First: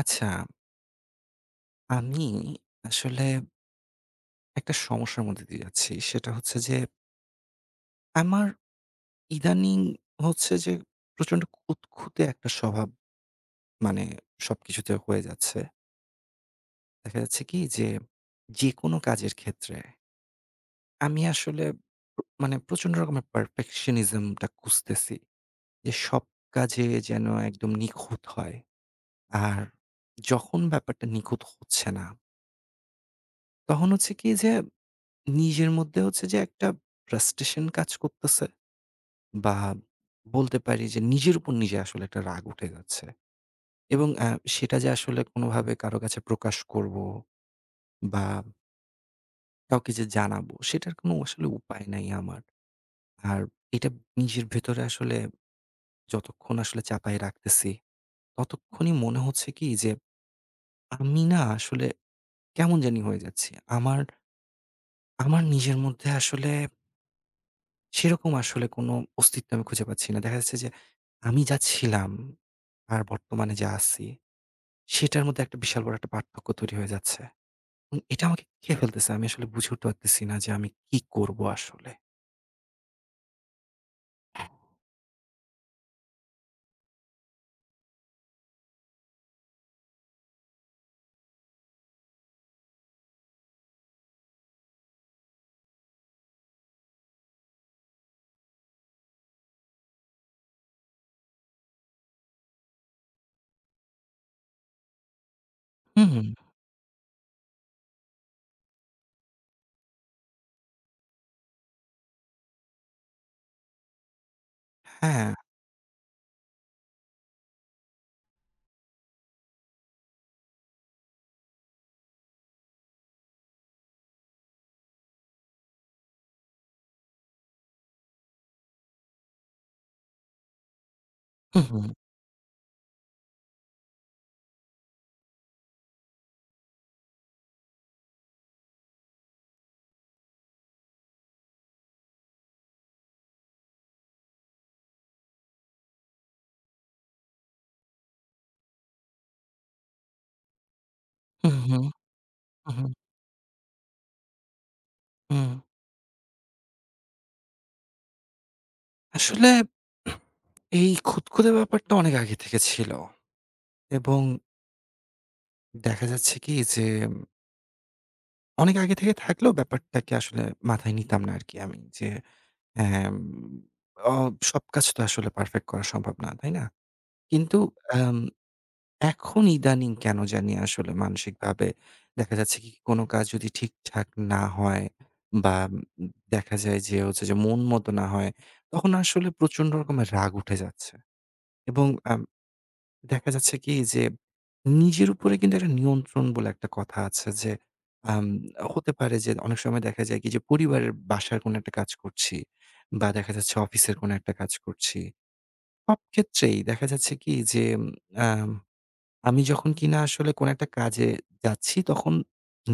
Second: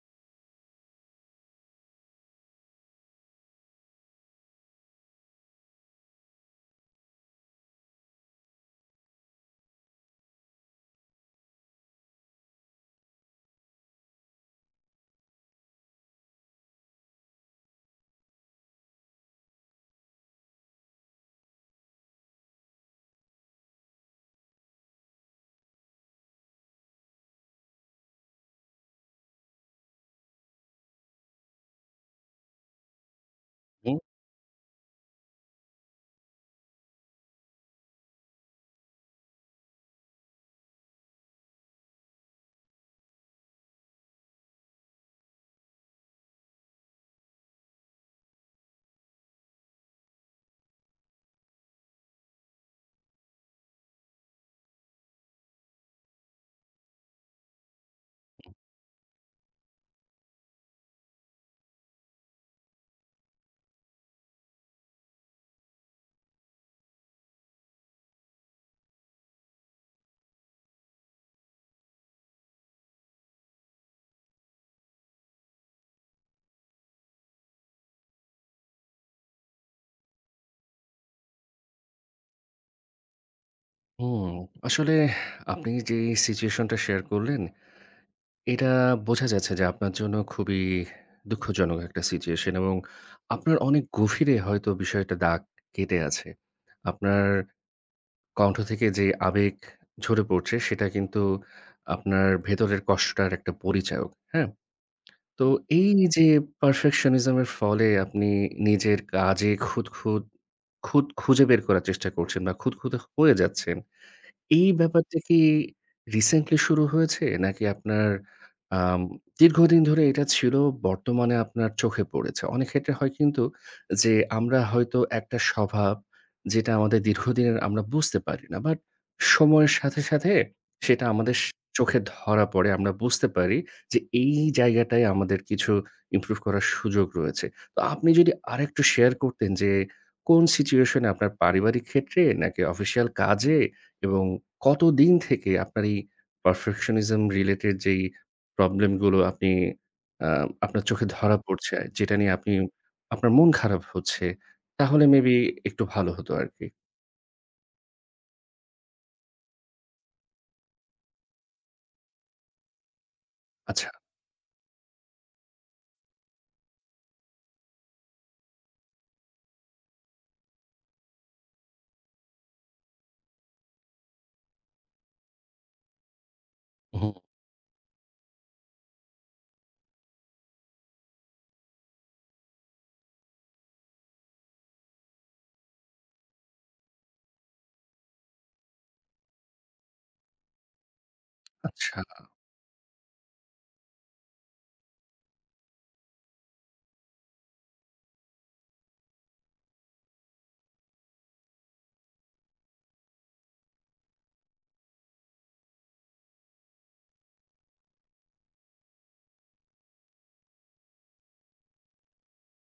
আচ্ছা, আমি আসলে একটা সমস্যার মধ্যে দিয়ে যাচ্ছি। সেটা হচ্ছে যে আমার ইদানিং হচ্ছে যে প্রচন্ড খুঁতখুঁতে একটা স্বভাব মানে সবকিছুতে হয়ে যাচ্ছে। দেখা যাচ্ছে কি যে, যেকোনো কাজের ক্ষেত্রে আমি আসলে মানে প্রচন্ড রকমের perfectionism টা খুঁজতেছি। যে সব কাজে যেন একদম নিখুঁত হয়। আর যখন ব্যাপারটা নিখুঁত হচ্ছে না, তখন হুম, হচ্ছে কি যে নিজের মধ্যে হচ্ছে যে একটা ফ্রাস্ট্রেশন কাজ করতেছে বা বলতে পারি যে নিজের উপর নিজে আসলে একটা রাগ উঠে যাচ্ছে এবং সেটা যে আসলে কোনোভাবে কারো কাছে প্রকাশ করব বা কাউকে যে জানাবো সেটার কোনো আসলে উপায় নাই আমার। আর এটা নিজের ভেতরে আসলে যতক্ষণ আসলে চাপায় রাখতেছি, ততক্ষণই মনে হচ্ছে কি যে আমি না আসলে কেমন জানি হয়ে যাচ্ছি। আমার, আমার নিজের মধ্যে আসলে সেরকম আসলে কোনো অস্তিত্ব আমি খুঁজে পাচ্ছি না। দেখা যাচ্ছে যে আমি যা ছিলাম আর বর্তমানে যা আছি, সেটার মধ্যে একটা বিশাল বড় একটা পার্থক্য তৈরি হয়ে যাচ্ছে। এটা আমাকে খেয়ে ফেলতেছে। আমি আসলে বুঝে উঠতে পারতেছি না যে আমি কি করব আসলে? হুম। আসলে আপনি যেই সিচুয়েশনটা শেয়ার করলেন, এটা বোঝা যাচ্ছে যে আপনার জন্য খুবই দুঃখজনক একটা সিচুয়েশন এবং আপনার অনেক গভীরে হয়তো বিষয়টা দাগ কেটে আছে। আপনার কণ্ঠ থেকে যে আবেগ ঝরে পড়ছে সেটা কিন্তু আপনার ভেতরের কষ্টটার একটা পরিচায়ক। হ্যাঁ? তো এই হুম, যে হুম। perfectionism এর ফলে আপনি নিজের কাজে খুঁত, খুঁত খুঁত খুঁজে বের করার চেষ্টা করছেন বা খুঁতখুঁতে হয়ে যাচ্ছেন। এই ব্যাপারটা হ্যাঁ। কি রিসেন্টলি শুরু হয়েছে? নাকি আপনার আম দীর্ঘদিন ধরে এটা ছিল, বর্তমানে আপনার চোখে পড়েছে? অনেক ক্ষেত্রে হয় কিন্তু যে, আমরা হয়তো একটা স্বভাব যেটা আমাদের দীর্ঘদিনের আমরা বুঝতে পারি না। বাট সময়ের সাথে, সাথে সেটা আমাদের হুম, হুম। চোখে ধরা পড়ে। আমরা বুঝতে পারি যে, এই জায়গাটায় আমাদের কিছু ইমপ্রুভ করার সুযোগ রয়েছে। তো আপনি যদি আরেকটু শেয়ার করতেন যে, কোন সিচুয়েশন এ আপনার পারিবারিক ক্ষেত্রে নাকি অফিসিয়াল কাজে এবং কতদিন থেকে আপনার এই পারফেকশনিজম রিলেটেড যেই প্রবলেম গুলো আপনি আ আপনার চোখে ধরা হুম, পড়ছে, হুম। যেটা নিয়ে আপনি হুম, হুম। আপনার মন খারাপ হচ্ছে, তাহলে মেবি হুম। একটু ভালো হতো আরকি। আসলে এই খুঁতখুঁতে ব্যাপারটা অনেক আগে থেকে ছিল আচ্ছা। এবং দেখা যাচ্ছে কি যে অনেক আগে থেকে থাকলেও ব্যাপারটাকে আসলে মাথায় নিতাম না আরকি আমি যে হ্যাঁ, উম অ সব কাজ তো আসলে পারফেক্ট করা সম্ভব না, তাই না? উহু, কিন্তু আম এখন ইদানিং কেন জানি আসলে মানসিকভাবে দেখা যাচ্ছে কি কোনো কাজ যদি ঠিকঠাক না হয় বা উম দেখা যায় যে হচ্ছে যে মন মতো না হয়, তখন আসলে প্রচন্ড রকমের রাগ উঠে যাচ্ছে এবং আচ্ছা, আম দেখা যাচ্ছে কি যে নিজের উপরে কিন্তু একটা নিয়ন্ত্রণ বলে একটা কথা আছে যে আম হতে পারে যে অনেক সময় দেখা যায় কি যে পরিবারের বাসার কোনো একটা কাজ করছি বা দেখা যাচ্ছে অফিসের কোনো একটা কাজ করছি। সব ক্ষেত্রেই দেখা যাচ্ছে কি যে উম, আম আমি যখন কিনা আসলে কোনো একটা কাজে যাচ্ছি তখন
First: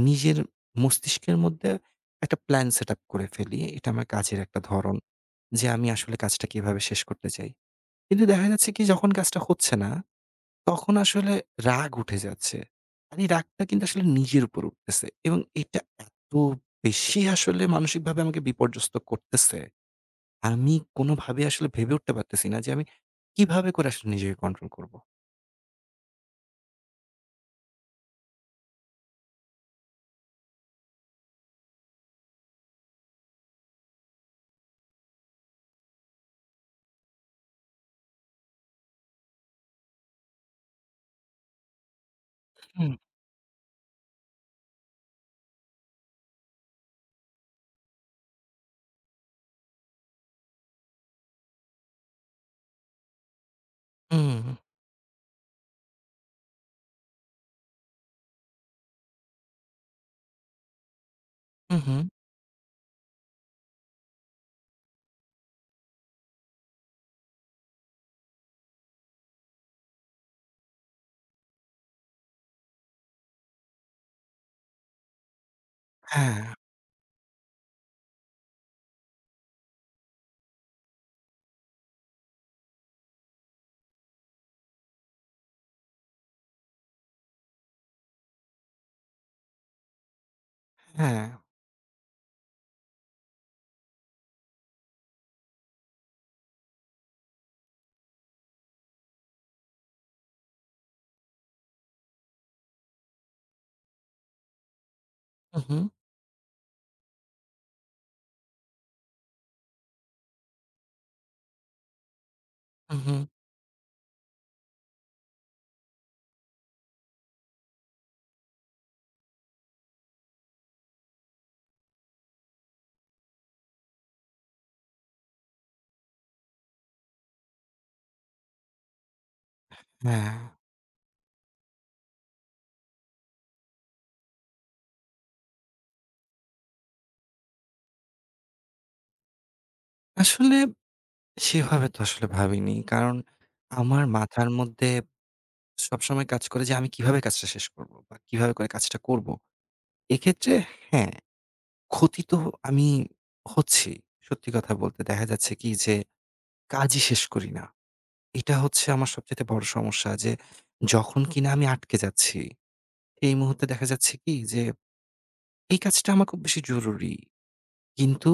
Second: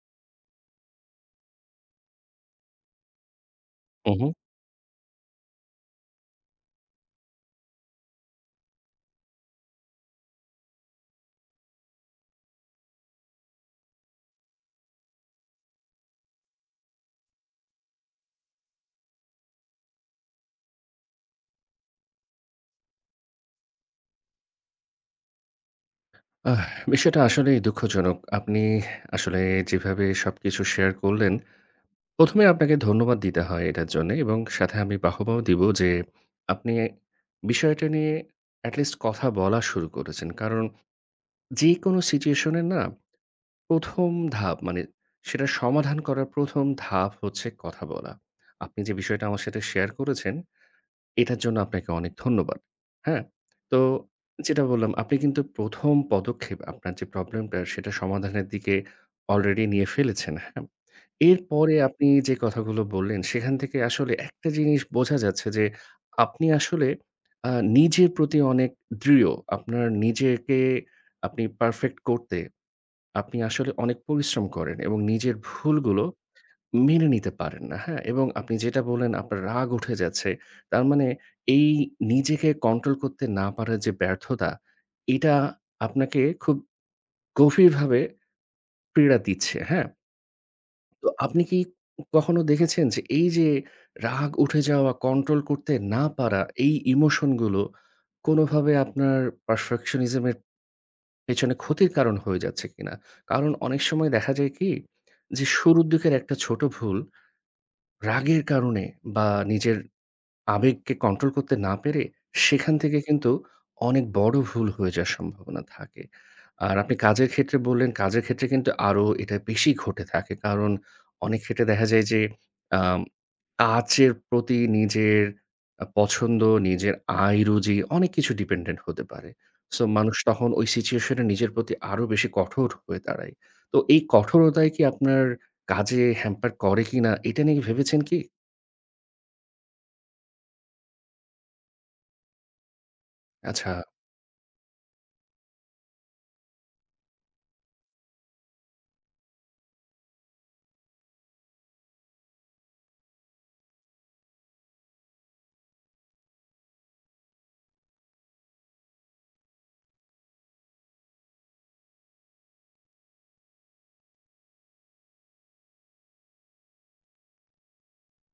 নিজের মস্তিষ্কের মধ্যে একটা প্ল্যান সেটআপ করে ফেলি। এটা আমার উহু। কাজের একটা ধরন যে আমি আসলে কাজটা কিভাবে শেষ করতে চাই। কিন্তু দেখা যাচ্ছে কি যখন কাজটা হচ্ছে না তখন আসলে রাগ উঠে যাচ্ছে। আর এই রাগটা কিন্তু আসলে নিজের উপর উঠতেছে এবং এটা এত বেশি আসলে মানসিকভাবে আমাকে বিপর্যস্ত করতেছে। আমি কোনোভাবে আসলে ভেবে উঠতে পারতেছি না যে আমি কিভাবে করে আসলে নিজেকে কন্ট্রোল করব? আহ বিষয়টা আসলেই দুঃখজনক। আপনি আসলে যেভাবে সবকিছু শেয়ার করলেন, ১ম এ আপনাকে ধন্যবাদ দিতে হয় এটার জন্যে এবং সাথে আমি বাহবাও দিব যে আপনি বিষয়টা নিয়ে এটলিস্ট কথা বলা শুরু করেছেন। কারণ যেকোনো সিচুয়েশনের না হুম। ১ম ধাপ মানে সেটা সমাধান করার ১ম ধাপ হচ্ছে কথা বলা। আপনি যে বিষয়টা আমার সাথে শেয়ার করেছেন এটার জন্য আপনাকে অনেক ধন্যবাদ। হ্যাঁ? তো হুম, যেটা বললাম আপনি কিন্তু ১ম পদক্ষেপ আপনার যে প্রবলেমটা সেটা সমাধানের দিকে অলরেডি নিয়ে ফেলেছেন। হ্যাঁ? এরপরে হু, হু। আপনি যে কথাগুলো বললেন সেখান থেকে আসলে একটা জিনিস বোঝা যাচ্ছে যে আপনি আসলে আ নিজের প্রতি অনেক দৃঢ়। আপনার নিজেকে আপনি পারফেক্ট করতে আপনি আসলে অনেক পরিশ্রম করেন এবং নিজের ভুলগুলো হ্যাঁ, মেনে নিতে পারেন না, হ্যাঁ? এবং আপনি যেটা বললেন আপনার রাগ উঠে যাচ্ছে। তার মানে এই নিজেকে কন্ট্রোল করতে না পারার যে ব্যর্থতা, এটা আপনাকে খুব গভীরভাবে পীড়া দিচ্ছে, হ্যাঁ? তো হ্যাঁ, আপনি কি কখনো দেখেছেন যে এই যে রাগ উঠে যাওয়া, কন্ট্রোল করতে না পারা এই ইমোশনগুলো কোনোভাবে আপনার পারফেকশনিজম এর পেছনে ক্ষতির কারণ হয়ে যাচ্ছে কিনা? কারণ অনেক সময় দেখা যায় কি যে হু, হু, শুরুর দিকের একটা ছোট ভুল রাগের কারণে বা নিজের আবেগকে কন্ট্রোল করতে না পেরে সেখান হু, থেকে হু, কিন্তু অনেক বড় ভুল হয়ে যাওয়ার সম্ভাবনা থাকে। আর আপনি কাজের ক্ষেত্রে বললেন, কাজের ক্ষেত্রে কিন্তু আরো এটা বেশি ঘটে থাকে। কারণ অনেক ক্ষেত্রে দেখা যায় যে আম কাজের প্রতি নিজের পছন্দ, নিজের আয় রুজি অনেক কিছু ডিপেন্ডেন্ট হতে পারে। সো মানুষ হ্যাঁ। তখন ওই সিচুয়েশন এ নিজের প্রতি আরো বেশি কঠোর হয়ে দাঁড়ায়। তো এই কঠোরতাই কি আপনার কাজে হ্যাম্পার করে কিনা এটা নিয়ে ভেবেছেন কি? আসলে সেভাবে তো আসলে ভাবিনি। কারণ আচ্ছা, আমার মাথার মধ্যে সবসময় কাজ করে যে আমি কিভাবে কাজটা শেষ করব বা কিভাবে করে কাজটা করব। এক্ষেত্রে হ্যাঁ ক্ষতি তো আমি হচ্ছি। সত্যি কথা বলতে দেখা যাচ্ছে কি যে কাজই শেষ করি না। এটা হচ্ছে আমার সবচাইতে বড় সমস্যা যে যখন কিনা আমি আটকে যাচ্ছি, এই মুহূর্তে দেখা যাচ্ছে কি যে এই কাজটা আমার খুব বেশি জরুরি। কিন্তু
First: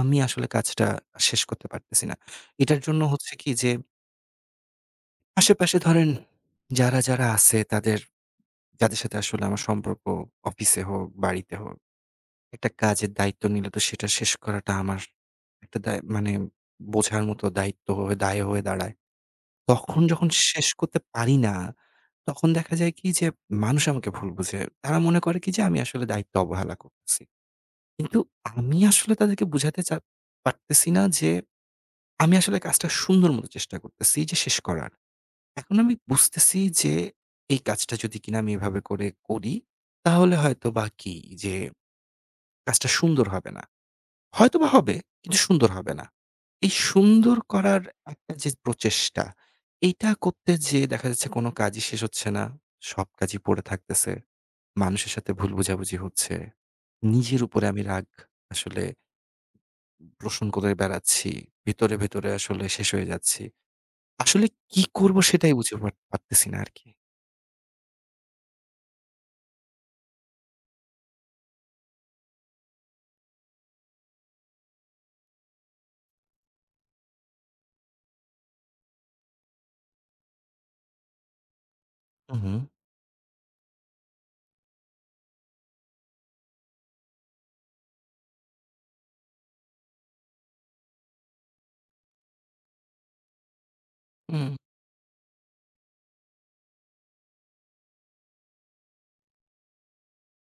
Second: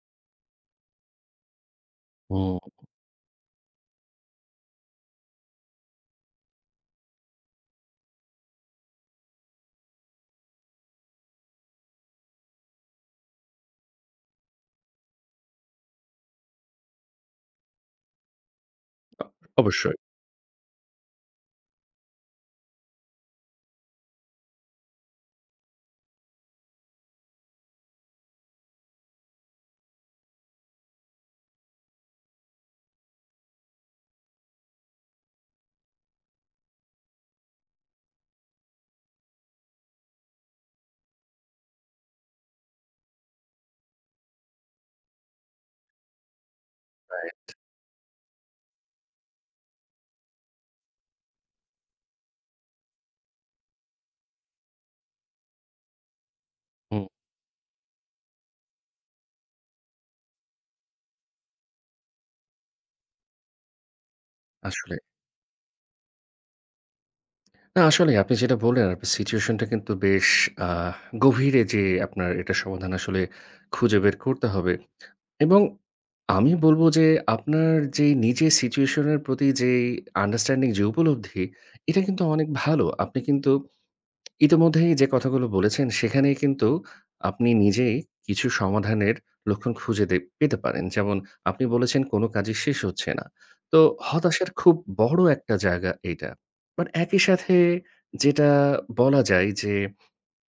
আমি আসলে কাজটা শেষ করতে পারতেছি না। হুম। এটার জন্য হচ্ছে কি যে আশেপাশে ধরেন যারা আছে তাদের যাদের সাথে আসলে আমার সম্পর্ক অফিসে হোক, বাড়িতে হোক একটা কাজের দায়িত্ব নিলে তো সেটা শেষ করাটা আমার একটা দায় মানে বোঝার মতো দায়িত্ব হয়ে দায় হয়ে দাঁড়ায়। অ অবশ্যই। তখন যখন শেষ করতে পারি না, তখন দেখা যায় কি যে মানুষ আমাকে ভুল বুঝে। তারা মনে করে কি যে আমি আসলে দায়িত্ব অবহেলা করতেছি। কিন্তু আমি আসলে তাদেরকে বুঝাতে চা পারতেছি না যে আমি আসলে কাজটা সুন্দর মতো চেষ্টা করতেছি যে শেষ করার। এখন আমি বুঝতেছি যে এই কাজটা যদি কিনা আমি এভাবে করে করি, তাহলে হয়তো বা কি যে কাজটা সুন্দর হবে না। হয়তোবা হবে, কিন্তু সুন্দর হবে না। এই সুন্দর করার একটা যে প্রচেষ্টা, এইটা করতে যেয়ে দেখা যাচ্ছে কোনো কাজই শেষ হচ্ছে না। সব কাজই পড়ে থাকতেছে। মানুষের সাথে ভুল বোঝাবুঝি হচ্ছে। হুম, নিজের উপরে আমি রাগ আসলে পোষণ করে বেড়াচ্ছি। ভেতরে, ভেতরে আসলে শেষ হয়ে যাচ্ছি। আসলে কি আসলে। করব সেটাই বুঝে পারতেছি না আরকি। না আসলেই আপনি যেটা বললেন আপনার সিচুয়েশনটা কিন্তু বেশ আ গভীরে যেয়ে আপনার এটা সমাধান আসলে খুঁজে বের করতে হবে এবং আমি বলব যে আপনার যেই নিজের সিচুয়েশন এর প্রতি যেই আন্ডারস্ট্যান্ডিং যে উপলব্ধি, এটা কিন্তু অনেক উহু, ভালো। আপনি কিন্তু ইতোমধ্যেই যে কথাগুলো বলেছেন সেখানেই কিন্তু আপনি নিজেই কিছু সমাধানের লক্ষণ খুঁজে পেতে পারেন। যেমন আপনি বলেছেন কোনো কাজই শেষ হচ্ছে না। তো হতাশার হুম, খুব বড় একটা জায়গা এইটা। বাট একই সাথে যেটা বলা যায় যে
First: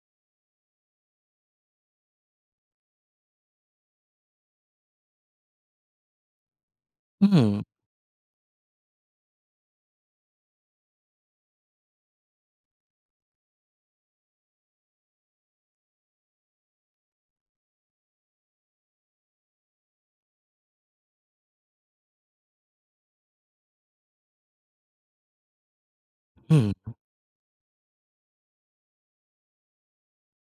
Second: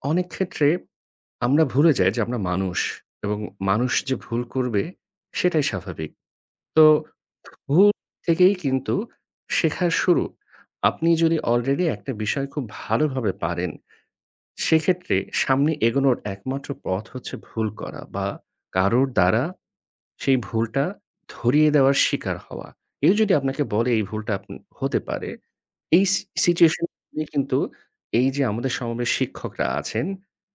অনেক ক্ষেত্রে আমরা ভুলে যাই যে আমরা মানুষ এবং মানুষ যে ভুল করবে সেটাই স্বাভাবিক। তো হুম, ভুল থেকেই কিন্তু শেখার শুরু। আপনি যদি অলরেডি একটা বিষয় খুব ভালোভাবে পারেন সেক্ষেত্রে সামনে এগোনোর একমাত্র পথ হচ্ছে ভুল করা বা কারোর দ্বারা সেই ভুলটা ধরিয়ে দেওয়ার শিকার হওয়া। কেউ যদি আপনাকে বলে এই ভুলটা আপনি হতে পারে, এই হুম, সিচুয়েশন নিয়ে কিন্তু এই যে আমাদের সমাবেশ শিক্ষকরা আছেন,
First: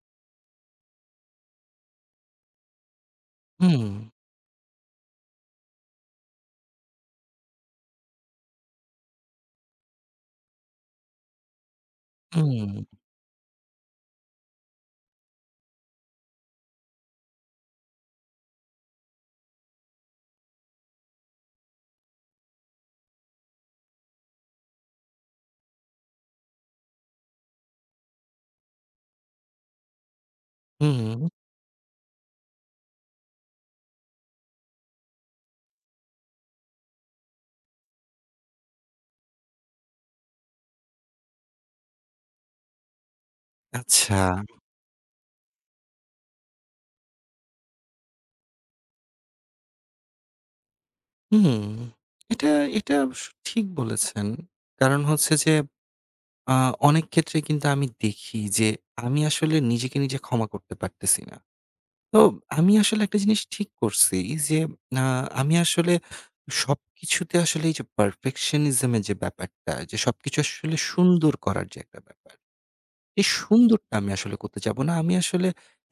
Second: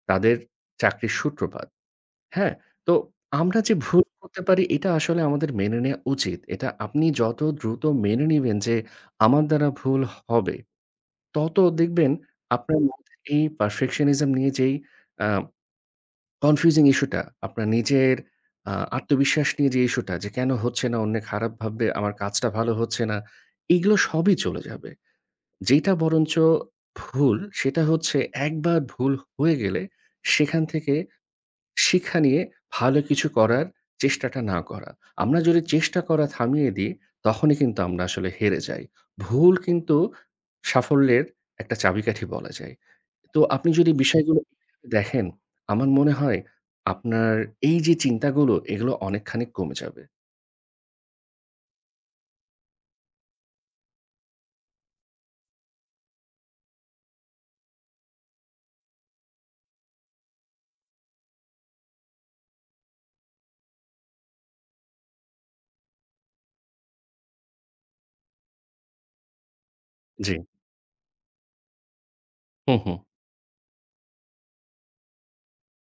তাদের চাকরির সূত্রপাত। হ্যাঁ? তো আমরা যে হুম, ভুল করতে পারি এটা আসলে আমাদের মেনে নেয়া উচিত। এটা আপনি যত দ্রুত মেনে নিবেন যে আমার দ্বারা ভুল হবে তত দেখবেন হুম, আপনার মধ্যে এই perfectionism নিয়ে যেই আ কনফিউজিং ইস্যুটা, আপনার নিজের আত্মবিশ্বাস নিয়ে যে ইস্যুটা যে কেন হচ্ছে না, অন্যে খারাপ ভাববে, আমার কাজটা ভালো হচ্ছে না, এগুলো সবই চলে যাবে। যেইটা বরঞ্চ ভুল সেটা হচ্ছে একবার ভুল হয়ে গেলে সেখান থেকে হুম, হুম শিক্ষা নিয়ে ভালো কিছু করার চেষ্টাটা না করা। আমরা যদি চেষ্টা করা থামিয়ে দিই তখনই কিন্তু আমরা আসলে হেরে যাই। ভুল কিন্তু সাফল্যের একটা চাবিকাঠি বলা যায়। তো আপনি যদি আচ্ছা। বিষয়গুলো দেখেন, আমার মনে হয় আপনার এই যে চিন্তাগুলো, এগুলো অনেকখানি কমে যাবে। হুম, এটা এটা অবশ্য ঠিক বলেছেন। কারণ হচ্ছে যে আ অনেক ক্ষেত্রে কিন্তু আমি দেখি যে আমি আসলে নিজেকে নিজে ক্ষমা করতে পারতেছি না। তো আমি আসলে একটা জিনিস ঠিক করছি যে আ আমি আসলে সবকিছুতে আসলে এই যে perfectionism এর যে ব্যাপারটা যে জি। সবকিছু আসলে সুন্দর করার যে একটা ব্যাপার হুম, হুম। এই সুন্দরটা আমি আসলে করতে যাব না। আমি আসলে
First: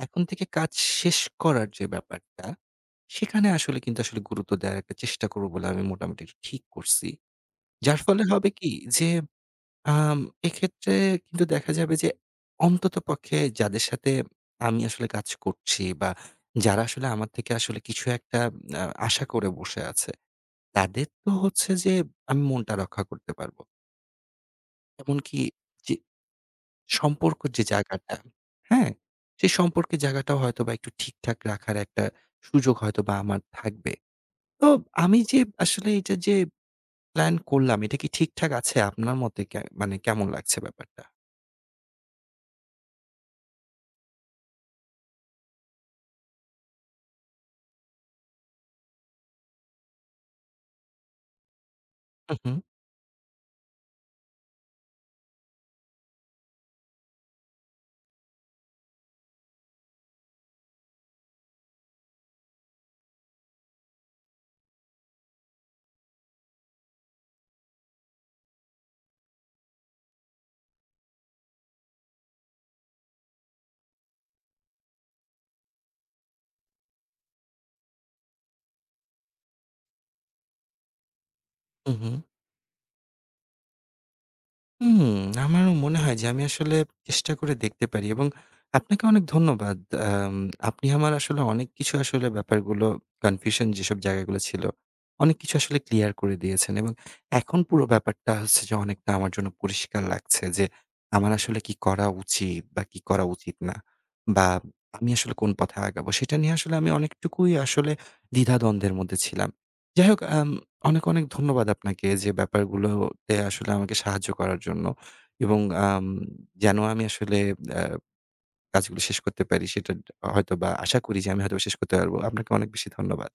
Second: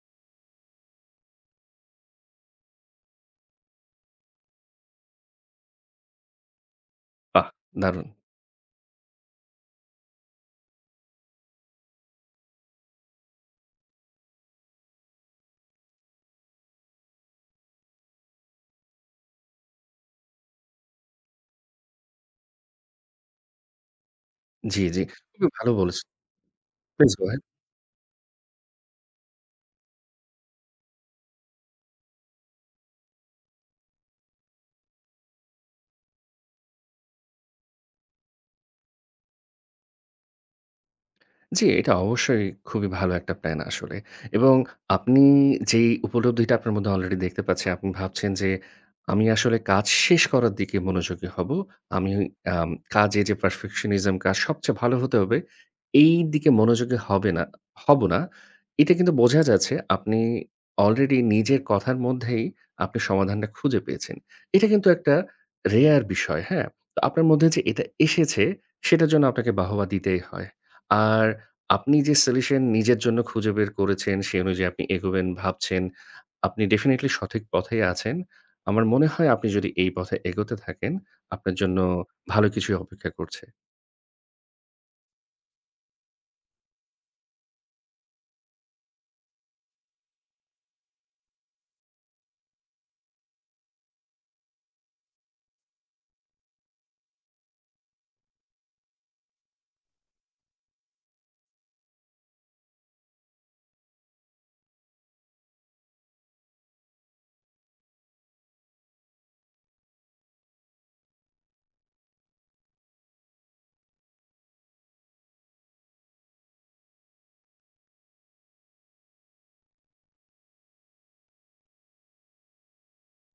এখন থেকে কাজ শেষ করার যে ব্যাপারটা, সেখানে আসলে কিন্তু আসলে গুরুত্ব দেওয়ার একটা চেষ্টা করব বলে আমি মোটামুটি একটু ঠিক করছি। বাহ! যার দারুণ। ফলে হবে কি যে, আম এক্ষেত্রে কিন্তু দেখা যাবে যে অন্ততপক্ষে যাদের সাথে আমি আসলে কাজ করছি বা যারা আসলে আমার থেকে আসলে কিছু একটা আশা করে বসে আছে, তাদের তো হচ্ছে যে আমি মনটা রক্ষা করতে পারব। জি, জি। এমনকি খুবই ভালো যে বলেছেন। Please go ahead. সম্পর্কর যে জায়গাটা, হ্যাঁ? সেই সম্পর্কের জায়গাটাও হয়তোবা একটু ঠিকঠাক রাখার একটা সুযোগ হয়তোবা আমার থাকবে। তো আমি যে আসলে এটা যে প্ল্যান করলাম, এটা কি ঠিকঠাক আছে আপনার মতে মানে কেমন লাগছে ব্যাপারটা? জি, এটা অবশ্যই খুবই ভালো একটা প্ল্যান আসলে। এবং আপনি যেই উপলব্ধিটা আপনার মধ্যে অলরেডি দেখতে পাচ্ছি, আপনি ভাবছেন যে, "আমি আসলে কাজ শেষ করার দিকে মনোযোগী হব। আমি হু, হু। আম কাজে যে perfectionism কাজ সবচেয়ে ভালো হতে হবে, এই দিকে মনোযোগী হবে না হব না।" এটা কিন্তু বোঝা যাচ্ছে আপনি অলরেডি নিজের কথার মধ্যেই আপনি সমাধানটা খুঁজে পেয়েছেন। এটা কিন্তু একটা রেয়ার বিষয়, হ্যাঁ? তো আপনার মধ্যে যে এটা এসেছে, সেটার জন্য আপনাকে বাহবা দিতেই হয়। আর আপনি যে সলিউশন নিজের জন্য খুঁজে বের করেছেন, সেই অনুযায়ী আপনি এগোবেন ভাবছেন। আপনি ডেফিনিটলি সঠিক পথেই আছেন। আমার মনে হয় আপনি যদি এই পথে এগোতে থাকেন, আপনার জন্য হু, হু। ভালো কিছুই অপেক্ষা করছে। হুম, আমারও মনে হয় যে আমি আসলে চেষ্টা করে দেখতে পারি এবং আপনাকে অনেক ধন্যবাদ। আম আপনি আমার আসলে অনেক কিছু আসলে ব্যাপারগুলো কনফিউশন যেসব জায়গাগুলো ছিল, অনেক কিছু আসলে ক্লিয়ার করে দিয়েছেন এবং এখন পুরো ব্যাপারটা হচ্ছে যে অনেকটা আমার জন্য পরিষ্কার লাগছে যে আমার আসলে কি করা উচিত বা কি করা উচিত না বা আমি আসলে কোন পথে আগাবো সেটা নিয়ে আসলে আমি অনেকটুকুই আসলে দ্বিধাদ্বন্দ্বের মধ্যে ছিলাম। যাই হোক অনেক, অনেক ধন্যবাদ আপনাকে যে ব্যাপারগুলোতে আসলে আমাকে সাহায্য করার জন্য এবং আম যেন আমি আসলে আ কাজগুলো শেষ করতে পারি সেটা হয়তোবা আশা করি যে আমি হয়তোবা শেষ করতে পারব। আপনাকে অনেক বেশি ধন্যবাদ।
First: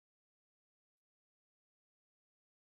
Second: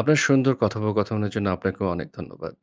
আপনার সুন্দর কথোপকথনের জন্য আপনাকেও অনেক ধন্যবাদ।